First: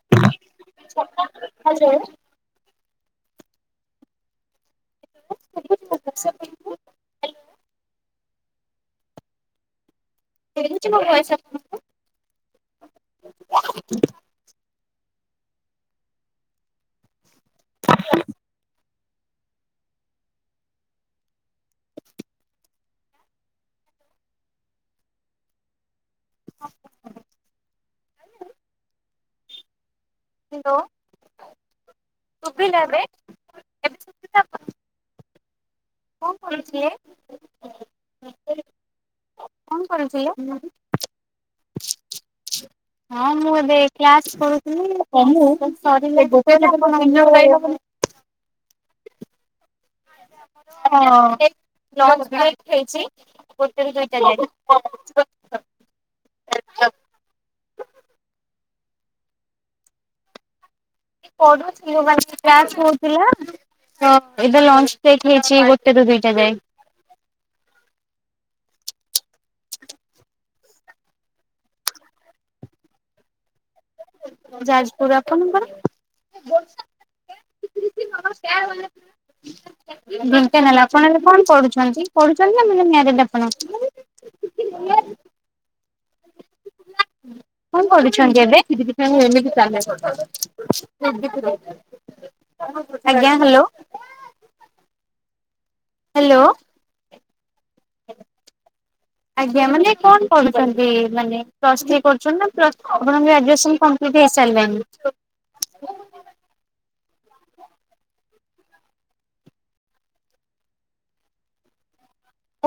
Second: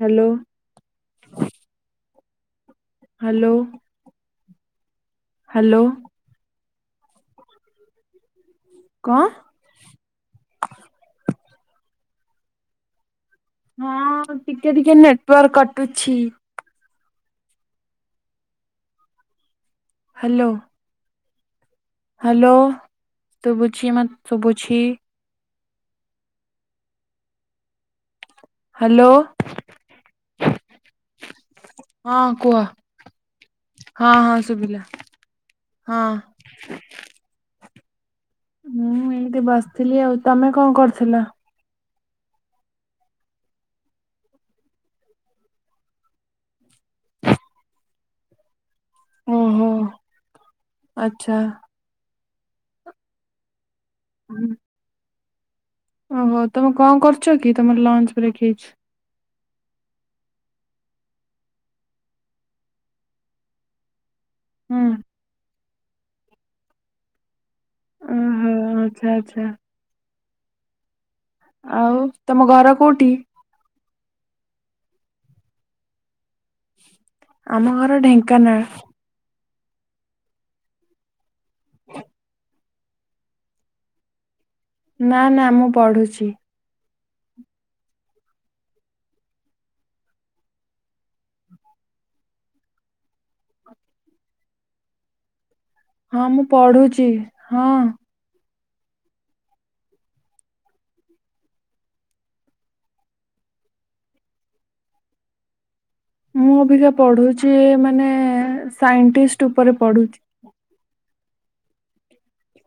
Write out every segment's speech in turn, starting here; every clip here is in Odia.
Hello hello. ହ୍ୟାଲୋ। ହ୍ୟାଲୋ। ମୋ କ [unintelligible] ହଁ ଟିକେ ଟିକେ ଟିକିଏ ନେଟୱାର୍କ କଟୁଛି। [inaudible] ହ୍ୟାଲୋ। ହ୍ୟାଲୋ ତୁଭୁଛିି ମ ସୁୁଭୁଛିି। ଖାଲି। ହ୍ୟାଲୋ। ହ୍ୟାଲୋ ହଁ କୁହ [inaudible] ହଁ ହଁ ଶୁଭିଲା ହଁ କରୁଥିଲେ? ମୁଁ ଏମିତି କଣ ବସିଥିଲି। ଆଉ କରୁଥିଲେ? ତମେ କଣ କରୁଥିଲ? ହଁ ମୁଁ ଏବେ କ୍ଲାସ୍ କରୁଥିଲି [inaudible] ହୁଁ ହୁଁ। ହଁ। ଭାଇ ଖାଇଛି। [inaudible] ଓହୋ ତମେ କଣ କରୁଛ କି ତମର ଲଞ୍ଚ୍ ବ୍ରେକ୍ ହେଇଛି? ପଢ଼ୁଥିଲି ମାନେ କ୍ଲାସ୍ ହଉଥିଲା। ତ ଏଇଟା ହୁଁ ଲଞ୍ଚ ଲ ହେଇଛି। ତୁ ଦୁଇଟା ଯାଇ ଓହୋ ଆଚ୍ଛା ଆଚ୍ଛା। ଆଉ ତମ ଘର କୋଉଠି? ଯାଜପୁର ଆପଣଙ୍କର? ଆମ ଘର ଢେଙ୍କାନାଳ। ଢେଙ୍କାନାଳ [unintelligible] ଆପଣ ହେଲେ କଣ ପଢୁଛନ୍ତି ପଢୁଛନ୍ତି। [inaudible] ନା ନା ମୁଁ ପଢୁଛି। କଣ କରୁଛନ୍ତି ଏବେ? ଆଜ୍ଞା ହାଲୋ ହଁ ମୁଁ ପଢୁଛି ହଁ ଆଜ୍ଞା ମାନେ କଣ କରୁଛନ୍ତି? ପ୍ଲସ୍ ଥ୍ରୀ କରୁଛନ୍ତି ନା ଗ୍ରାଜୁଏସନ୍ କମ୍ପ୍ଲିଟ୍ ହେଇସାରିଲାଣି? ମୁଁ ଅବିକା ପଢୁ଼ଛି ମାନେ ସାଇଣ୍ଟିଷ୍ଟ୍ ଉପରେ ପଢୁଛି।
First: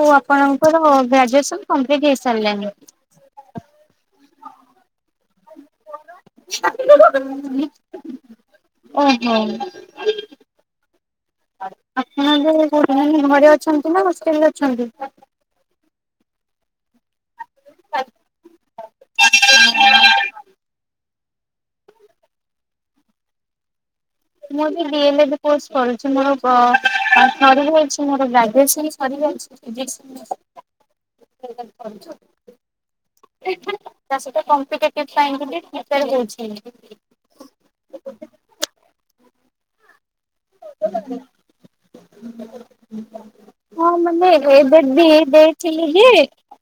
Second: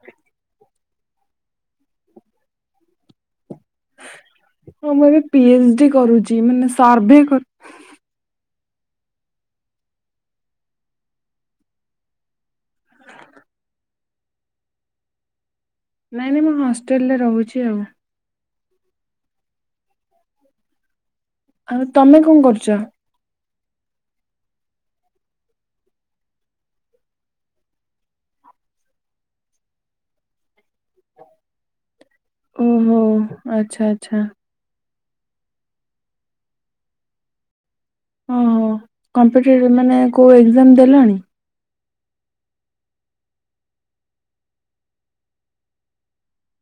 ଓ ଆପଣଙ୍କର ଗ୍ରାଜୁଏସନ କମ୍ପ୍ଲିଟ୍ ହେଇସାରିଲାଣିି? ହଁ ମୁଁ ଏବେ ପି ଏଚ ଡି କରୁଛି ମାନେ ସର୍ଭେ କର ଓଃ ହୋ। ଆପଣ ଏବେ କୋଉଠି ଘରେ ଅଛନ୍ତି ନା ହଷ୍ଟେଲ ରେ ଅଛନ୍ତି। ଏବେ ମୁଁ ହସ ହଷ୍ଟେଲ ରେ ରହୁଛି ଆଉ। [inaudible] ଆଉ ତମେ କଣ କରୁଛ। ମୁଁ ଏବେ ଡି ଏଲ୍ ଇଡି କୋର୍ସ କରୁଛି ମୋର ସରିଯାଇଛି ମୋର ଗ୍ରାଜୁଏସନ ସରିଯାଇଛି ଫିଜିକ୍ସ। ଓହୋ ଆଚ୍ଛା ଆଚ୍ଛା ସେଟା କ ସେପାଇ [inaudible] ଓୋ କମ୍ପ୍ୟୁଟର ମାନେ କୋଉ ଏକ୍ଜାମ ଦେଲନି। ହଁ ମାନେ ଏବେ ଦେଇଥିଲି ଯେ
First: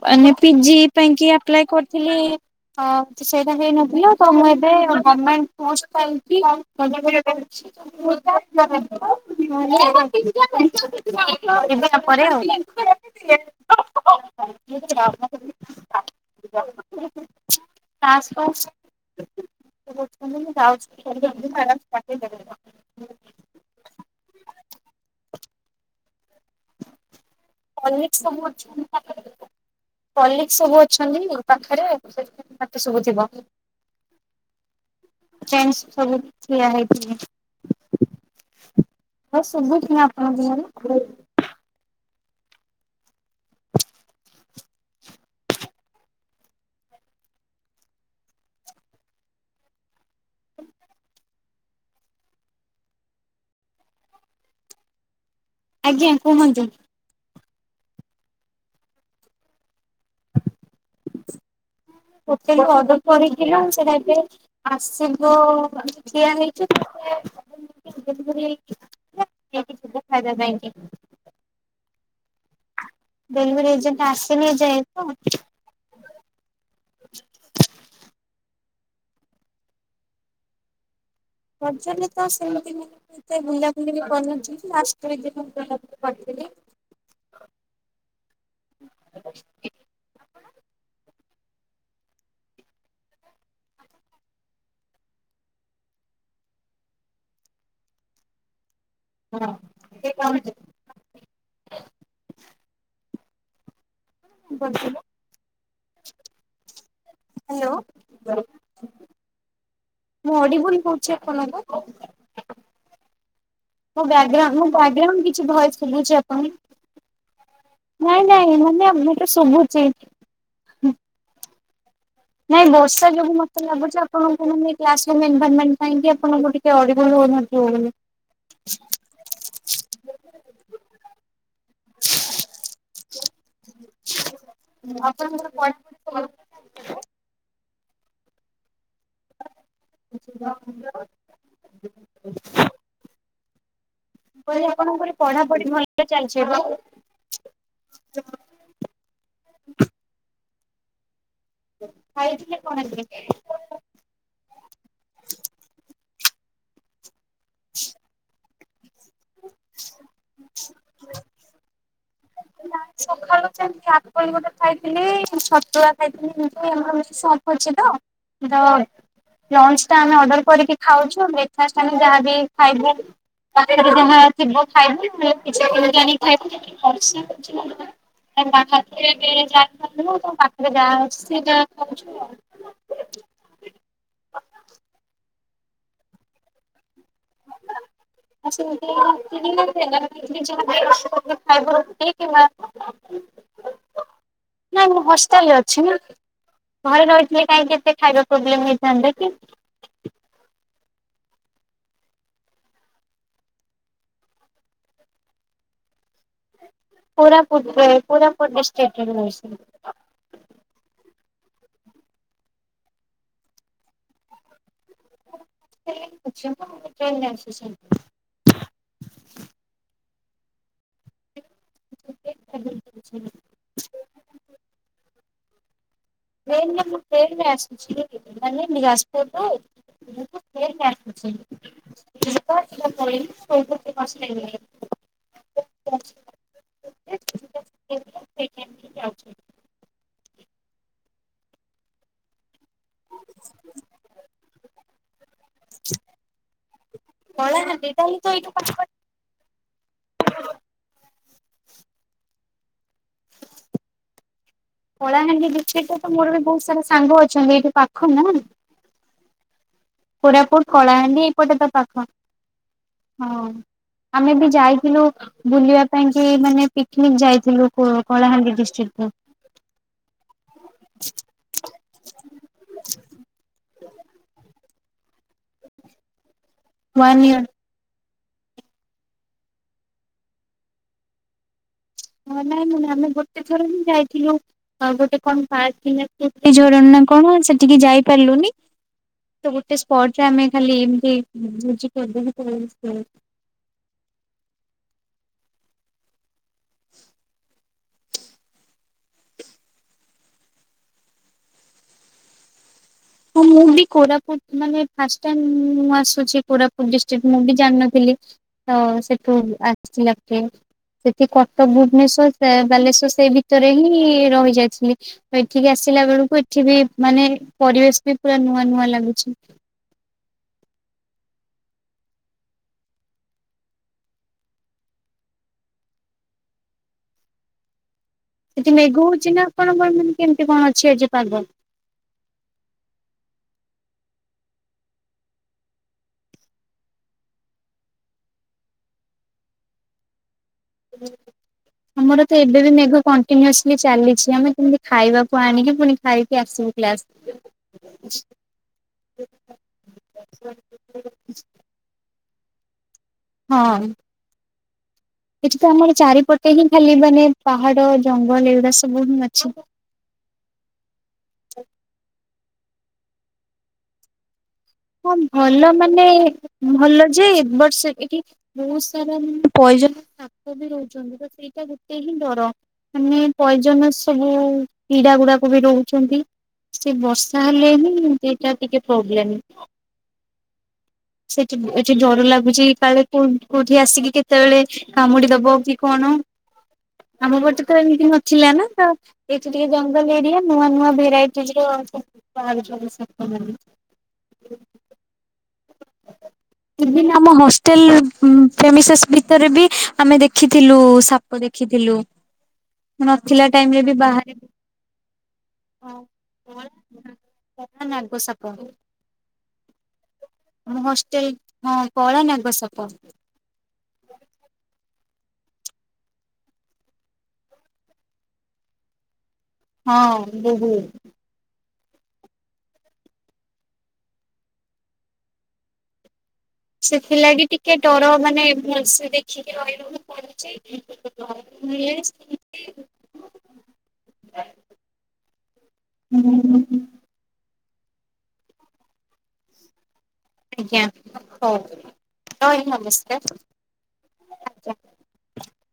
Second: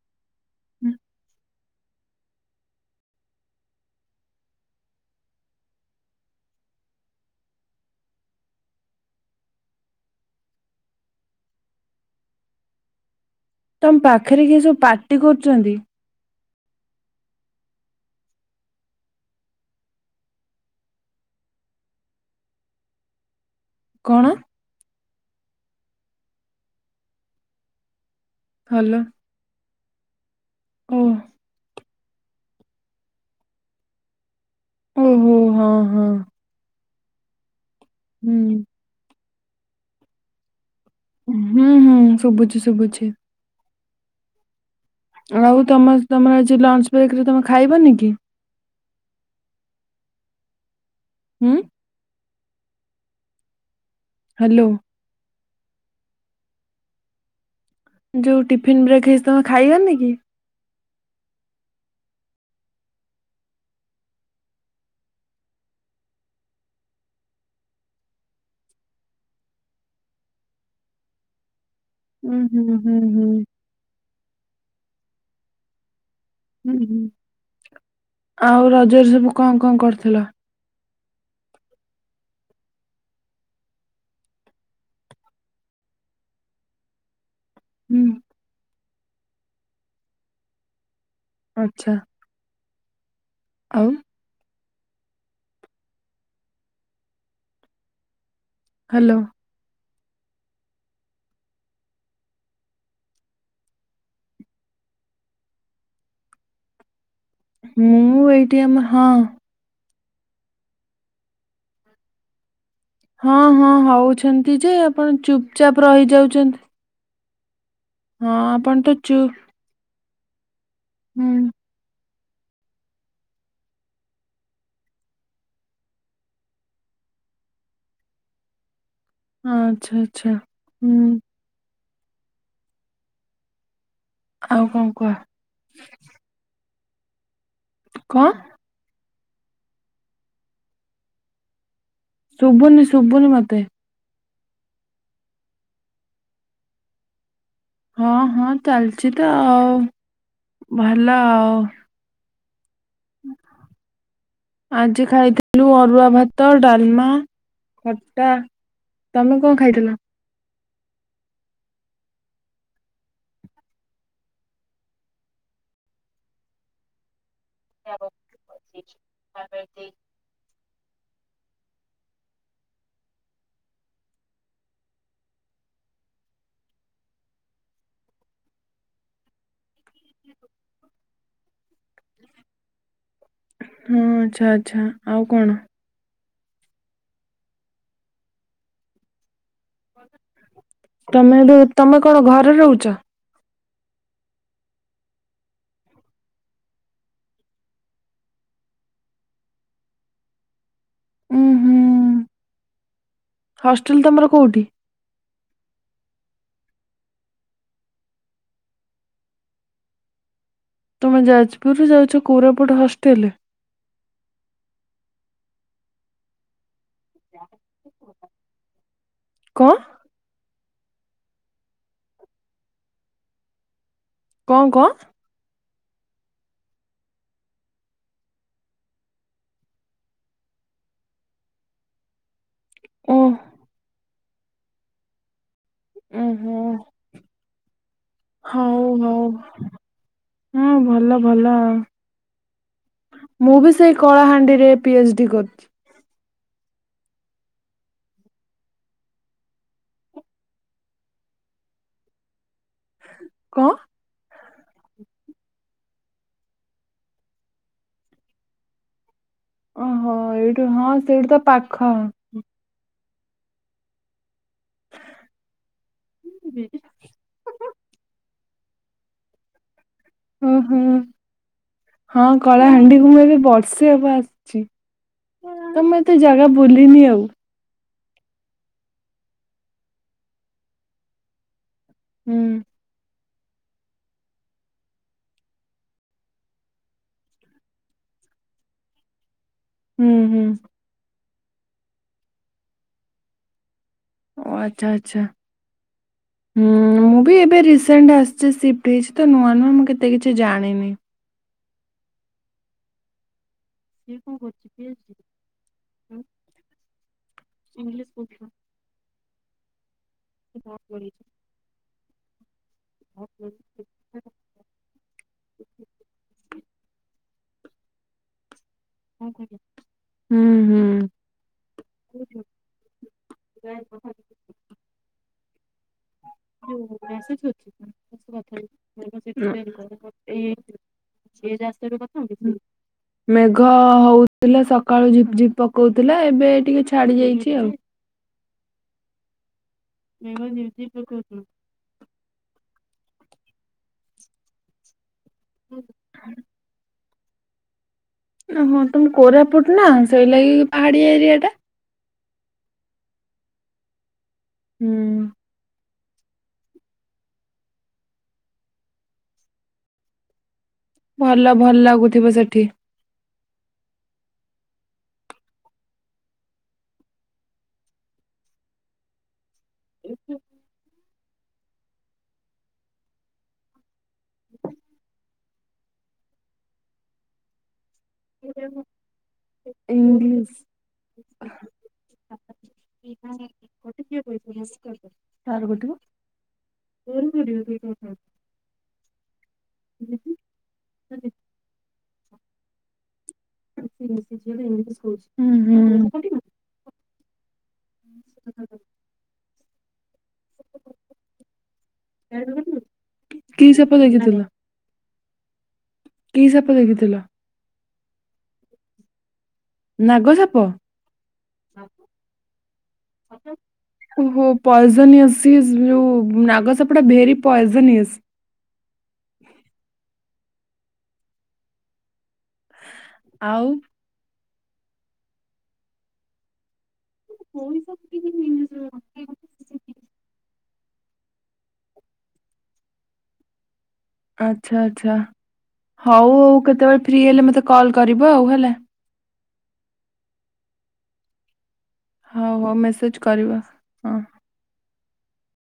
ମାନେ ପିଜି ପାଇଁକି ଆପ୍ଲାଏ କରିଥିଲି ସେଇଟା ହେଇନଥିଲା ତ ମୁଁ ଏବେ ଗଭର୍ଣମେଣ୍ଟ ପୋଷ୍ଟ ପାଇଁ କି ପଢୁଛି। ଏବେ ନୁହଁ ପରେ ଆଉ। ତମ ପାଖରେ କିଏ ସବୁ ପାର୍ଟି କରୁଛନ୍ତି। [inaudible] କଣ। [inaudible] [inaudible] ସମ [inaudible] ଭଲ କଲିକ ସବୁ ଓ ଅଛନ୍ତି ପାଖରେ ପାଟି ଶୁବୁଥିବ। [inaudible] ହୁଁ। ଓହୋ ହଁ ହଁ ହୁଁ। ହଁ ଶୁବୁଚି ନା ଆପଣଙ୍କୁ ମୋର? ହୁଁ ହୁଁ ଶୁବୁଚି ଶୁଭୁଛିି। ଆଉ ତମ ଜି ତମର ଆଜି ଲଞ୍ଚ ବ୍ରେକରେ ତମେ ଖାଇବନି କି? ଉଁ? ହାଲୋ। ଆଜ୍ଞା କୁହନ୍ତୁ। ଯୋଉ ଟିଫନ୍ ବ୍ରେକ୍ ହେଇଛି ତମେ ଖାଇବନି କି? ହୋଟେଲରୁ ଅଡର୍ କରିଥିଲୁ ସେଟା ଏବେ ଆସିବ ଠିଆ ହେଇଚି [unintelligible] ନେଇକି ଯିବୁ ଖାଇବା ପାଇଁକି। ଉଁ ହୁଁ ହୁଁ ହୁଁ। ଡେଲିଭରି ଏଜେଣ୍ଟ ଆସିନି ଏ ଯାଏଁ ତ। ହୁଁ ହୁଁ। ଆଉ ରଜରେ ସବୁ କଣ କଣ କରିଥିଲ? ରଜରେ ତ ସେମିତି ମାନେ ମୁଁ ଏତେ ବୁଲାବୁଲି ବି କରିନଥିଲି ଲାଷ୍ଟ ଦିନ ବୁଲା ବୁଲି କରିଥିଲି। ହୁଁ। ଆପଣ? ଆଚ୍ଛା ଆଉ? ହାଲୋ। [inaudible] ଗୋଟେ ଲୋ ମୁଁ ଏଇଟି ଆମ ହଁ। ମୁଁ ଅଡିିବୁଲ ହୋଉଛି ଆପଣଙ୍କୁ? ହଁ ହଁ ମୋ ହୋଉଛନ୍ତି ବ୍ୟାଗ୍ରାଉଣ୍ଡ ମୋ ଯେ ଆପଣ ବ୍ୟାଗ୍ରାଉଣ୍ଡ କିଛି ଚୁପ ଭଏସ ଚାପ ଶୁଭୁଛି ଆପଣଙ୍କୁ ରହିଯାଉଚନ୍ତି। ନାଇଁ ନାଇଁ ମାନେ ମୋତେ ଶୁଭୁଚି। ହୁଁ। ନାଇଁ ବର୍ଷା ଯୋଗୁଁ ମତେ ଲାଗୁଚି ଆପଣଙ୍କୁ ମାନେ କ୍ଲାସ୍ ରୁମ୍ ଏନଭାର୍ମେଣ୍ଟ୍ ପାଇଁକି ଆପଣଙ୍କୁ ଟିକେ ଅଡିବୁଲ୍ ହୋଉନଥିବ ବୋଲି। ଆଚ୍ଛା ଆଚ୍ଛା ହୁଁ। [inaudible] ଆପଣଙ୍କର ପଢାପଢି ଆଉ କଣ ସାରିଚି କୁହ ନା ଚାଲ [inaudible] କଣ୍? [unintelligible] ଶୁଭୁନି ଶୁଭୁନି ମତେ। ମୁଁ କହିଲି ଆପଣଙ୍କର ପଢାପଢି ଭଲ ଚାଲଚି ଏବେ? ହଁ ହଁ ଚାଲଚି ତ ଆଉ। ଭଲ ଆ ଖାଇ ଆଜି ଖାଇଥିଲୁ ଅରୁଆ ଭା ତ ଡାଲମା। ଖଟା ତମେ କଣ ଖାଇଥିଲ? [inaudible] ନା ସଖାଳୁ ସେମିତି, ଆପଲ୍ ଗୋଟେ ଖାଇଥିଲି, ଛତୁଆ ଖାଇଥିଲି, [unintelligible] ଅଛି ତ, ଲଞ୍ଚ ଟା ଆମେ ଅର୍ଡର କରିକି ଖାଉଛୁ। ହଁ ବ୍ରେକଫାଷ୍ଟ ଆମେ ଯାହା ବି ଖାଇବୁ, ପାଖରେ ଯାହା ଥିବ ଖାଇବୁ ନହେଲେ କିଛି କିଣିକି ଆଣିକି ଖାଇବୁ କଣ ଅଛି ସାର। [unintelligible] ତ ପାଖରେ ଯାହା ଅଛି ସେଇଟା ଖାଉଛୁ। ଆଉ। ହଁ ଆଚ୍ଛା ଆଚ୍ଛା ଆଉ କଣ? ହଁ ସେମିତିଆ। [unintelligible] ନାଇ ତମେ ଏବେ ତମେ କଣ ଘରେ ରହୁଛ? ମୁଁ ହଷ୍ଟେଲରେ ଅଛି ନା, ଘରେ ରହିଥିଲେି କାହିଁକି ଏତେ ଖାଇବା ପ୍ରୋବ୍ଲେମ୍ ହେଇଥାନ୍ତା କି? ହୁଁ ହୁଁ ହଷ୍ଟେଲ ତମର କୋଉଠି? କୋରାପୁଟ ରେ, କୋରାପୁଟ ଡିସ୍ଟ୍ରିକ୍ ଅଛି। ମେ ଯାଜପୁରୁ ଯାଉଛ, କୋରାପୁଟ ହଷ୍ଟେଲ। [unintelligible] କଣ? [unintelligible] କଣ କଣ? ଟ୍ରେନ ରେ ମୁଁ ଟ୍ରେନ ରେ ଆସୁଛି, ମାନେ ବିଳାସପୁର ରୁ ଟ୍ରେନ୍ ଆସ୍ତଛି। ଓ [unintelligible] [unintelligible] ଓହୋ [unintelligible] ହଉ ହଉ। ହଁ ଭଲ ଭଲ ଆ। ମୁଁ ବି ସେଇ କଳାହାଣ୍ଡିରେ ପି ଏଚ ଡି କରୁଚି। ପଳ ନା ତାାଲେ ତ ଏଇ [inaudible] କଁ। କଳାହାଣ୍ଡି ବିଛ ତ ତ ମୋର ବି ବହୁତ ସାରା ସାଙ୍ଗ ଅଛନ୍ତି ଏଇଠି ପାଖ ନା। ଓହୋ ଏଇଠୁ କୋରାପୁଟ ହଁ କଳାହାଣ୍ଡି ସେଇଠୁ ଏଇପଟେ ତ ପାଖ। ହଁ ଆମେ ବି ଯାଇଥିଲୁ ବୁଲିବା ପାଇଁ କି ମାନେ ପିକ୍ନିକ ଯାଇଥିଲୁ କଳାହାଣ୍ଡି ଡି [unintelligible] ଓ ହୋଁ ହଁ କଳାହାଣ୍ଡିକୁ ମୁ ଏବେ ବର୍ଷେ ହବ ଆସିଚି। ତମେ ତ ଜାଗା ଭୁଲିନି ଆଉ। ୱାନ୍ ଇୟର ହୁଁ ଆ ନାଇଁ ମାନେ ଆମେ ଗୋଟେ ତେ ରଣ ଯାଇଥିଲୁ ଗୋଟେ କଣାର୍କତେ ଝରଣ ନା କଣ ସେଠିକେ ଯାଇପାରିଲୁନି। ତ ଗୋଟେ ହୁଁ ସ୍ପଟରେ ହୁଁ ଆମେ ଖାଲି ଏମତି ଁଛି କେବେ କ ସେ। ଓ ଆଚ୍ଛା ଆଚ୍ଛା। ହୁଁ ମୁଁ ବି ଏବେ ରିସ ଆସିଛି ସିଫ୍ଟ ହେଇଛି ତ ନୂଆ ନୂଆ ମୁଁ କେତେ କିଛି ଜାଣିନି। ହଁ ମୁଁ ବି ସିଏ କଣ କୋରାପୁଟ କରୁଛି ମାନେ ପିଏଚଡି ଫାଷ୍ଟ ଟାଇମ୍ ମୁଁ ଆସୁଛି କୋରାପ [inaudible] ମୁଁ ବି ଇଂଲିଶ ଜାଣିନଥିଲି ତ ସେ ହ ଆ। କଣ କରିବା? ସେଠି କର୍ତବ୍ୟ। ମଶ ସେ [inaudible] ବାଲେଶ୍ୱର ସେଇ ଭିତରେ ହିଁ ରହି ଯାଇଥିଲି ତ ଏଠିକି ଆସିଲା ବେଳକୁ ଏଠ ବି ମାନେ ପରିବେଶ ପୁରା ନୂଆ ନୂଆ ଲାଗୁଛି। ହୁଁ ହୁଁ। ଜ [inaudible] ହ ବସ ହେଛି [inaudible] ଥା [unintelligible] ସେଠି ମେଘ ହଉଛି ନା ଆପଣଙ୍କର ମାନେ କେମିତି କଣ ଅଛି ଆଜି ପାଗ? ଘ ହଉଥିଲା ସକାଳୁ ଝିପ ଝିପ ପକଉଥିଲା ଏବେ ଟିକେ ଛାଡି ଯାଇଚି ଆଉ। ଆମର ତ ଏବେ ବି ମେଘ କଣ୍ଟିନ୍ୟୁସିଲ୍ ଚାଲିଚି ଆମେ କେମିତି ଖାଇବା କୁ ଆଣିକି ପୁଣି ଖାଇକି ଆସିବୁ କ୍ଲାସ। ହଁ ତ ମୁଁ କୋରାପୁଟ ନା ସେଇ ଲାଗି ପାହାଡିଆ ଏରିଆଟା ହଁ ହୁଁ। ଏଠି ତ ଆମର ଚାରିପଟେ ହିଁ ଖାଲି ମାନେ ପାହାଡ ଜଙ୍ଗଲ ଏଗୁଡା ସବୁ ହିଁ ଅଛି। ଭଲ ଭଲ ଲାଗୁଥିବ ସେଟ୍ ଇ [inaudible] ହଁ ଭଲ ମାନେ ଭଲ ଯେ ବର୍ଷ ଟିକେ ବହୁତ ସାରା ମେ [unintelligible] ତ ମୋର ସେଇଟା ଗୋଟେ ହିଁ ଡର ମାନେ ପଏଜନ ସବୁ ପିଡା ଗୁଡାକ ବି ରହୁଚନ୍ତି ସେ ବର୍ଷା ହେଲେ ହିଁ ହଁ ସେଇଟା ଟିକେ ପ୍ରୋବ୍ଲେମ୍। ଇଂଲିଶ ସେଠି ଏଠି ଡର ଲାଗୁଚି କାଳେ କୋଉ କୋଉଠି ଆସିକି କେତେବେଳେ କାମୁଡି ଦବ ତାର କି ଗୋଟିବ କଣ ଆମ ପଟେ ତ ଏମିତି ନଥିଲା ନା ତ ଏଠି ଟିକେ ଜଙ୍ଗଲ ଏରିଆ ନୂଆ ନୂଆ ଜୀବ ଭେରାଇଟି ବାହାରୁଚନ୍ତି ସବୁ [unintelligible] ହୁଁ ହୁଁ। ଭିନ୍ ଆମ ହଷ୍ଟେଲ ଫେମିସସ୍ ଭିତରେ ବି ଆମେ ଦେଖ୍ ଖିଥିଲୁ ସାପ ଦେଖିଥିଲୁ ନଥିଲା କି ଟାଇମରେ ସେପ ବି ଦେଖିଥିଲ? ବାହାରି କି ସାପ ଦେଖିଥିଲ? କଳା ନାଗ ସାପ ନା। ହଷ୍ଟେଲ ହଁ କଳା ନାଗ ସା [unintelligible] ଓହୋ ପଏଜନଜି ଭିଉ ନାଗସାପଟା ଭେରି ପଏଜନନିଜ୍। ହଁ ବହୁତ। ଆଉ। [unintelligible] ଥିଲା କି ଟିକେ ଡର ମାନେ ଭଲସେ ଦେଖିକି ରହିବାକୁ ପଡୁଛି। [unintelligible] ଆଚ୍ଛା ଆଚ୍ଛା ହୁଁ ହଉ ହଉ କେତେବେଳେ ଫ୍ରି ହେଲେ ମତେ କଲ୍ କରିବ ଆଉ ହେଲା। ଆଜ୍ଞା ହ ହଉ। ହଉ ରହିଲି ହଉ ମେସେଜ ନମସ୍କାର। କରିବ ହଁ।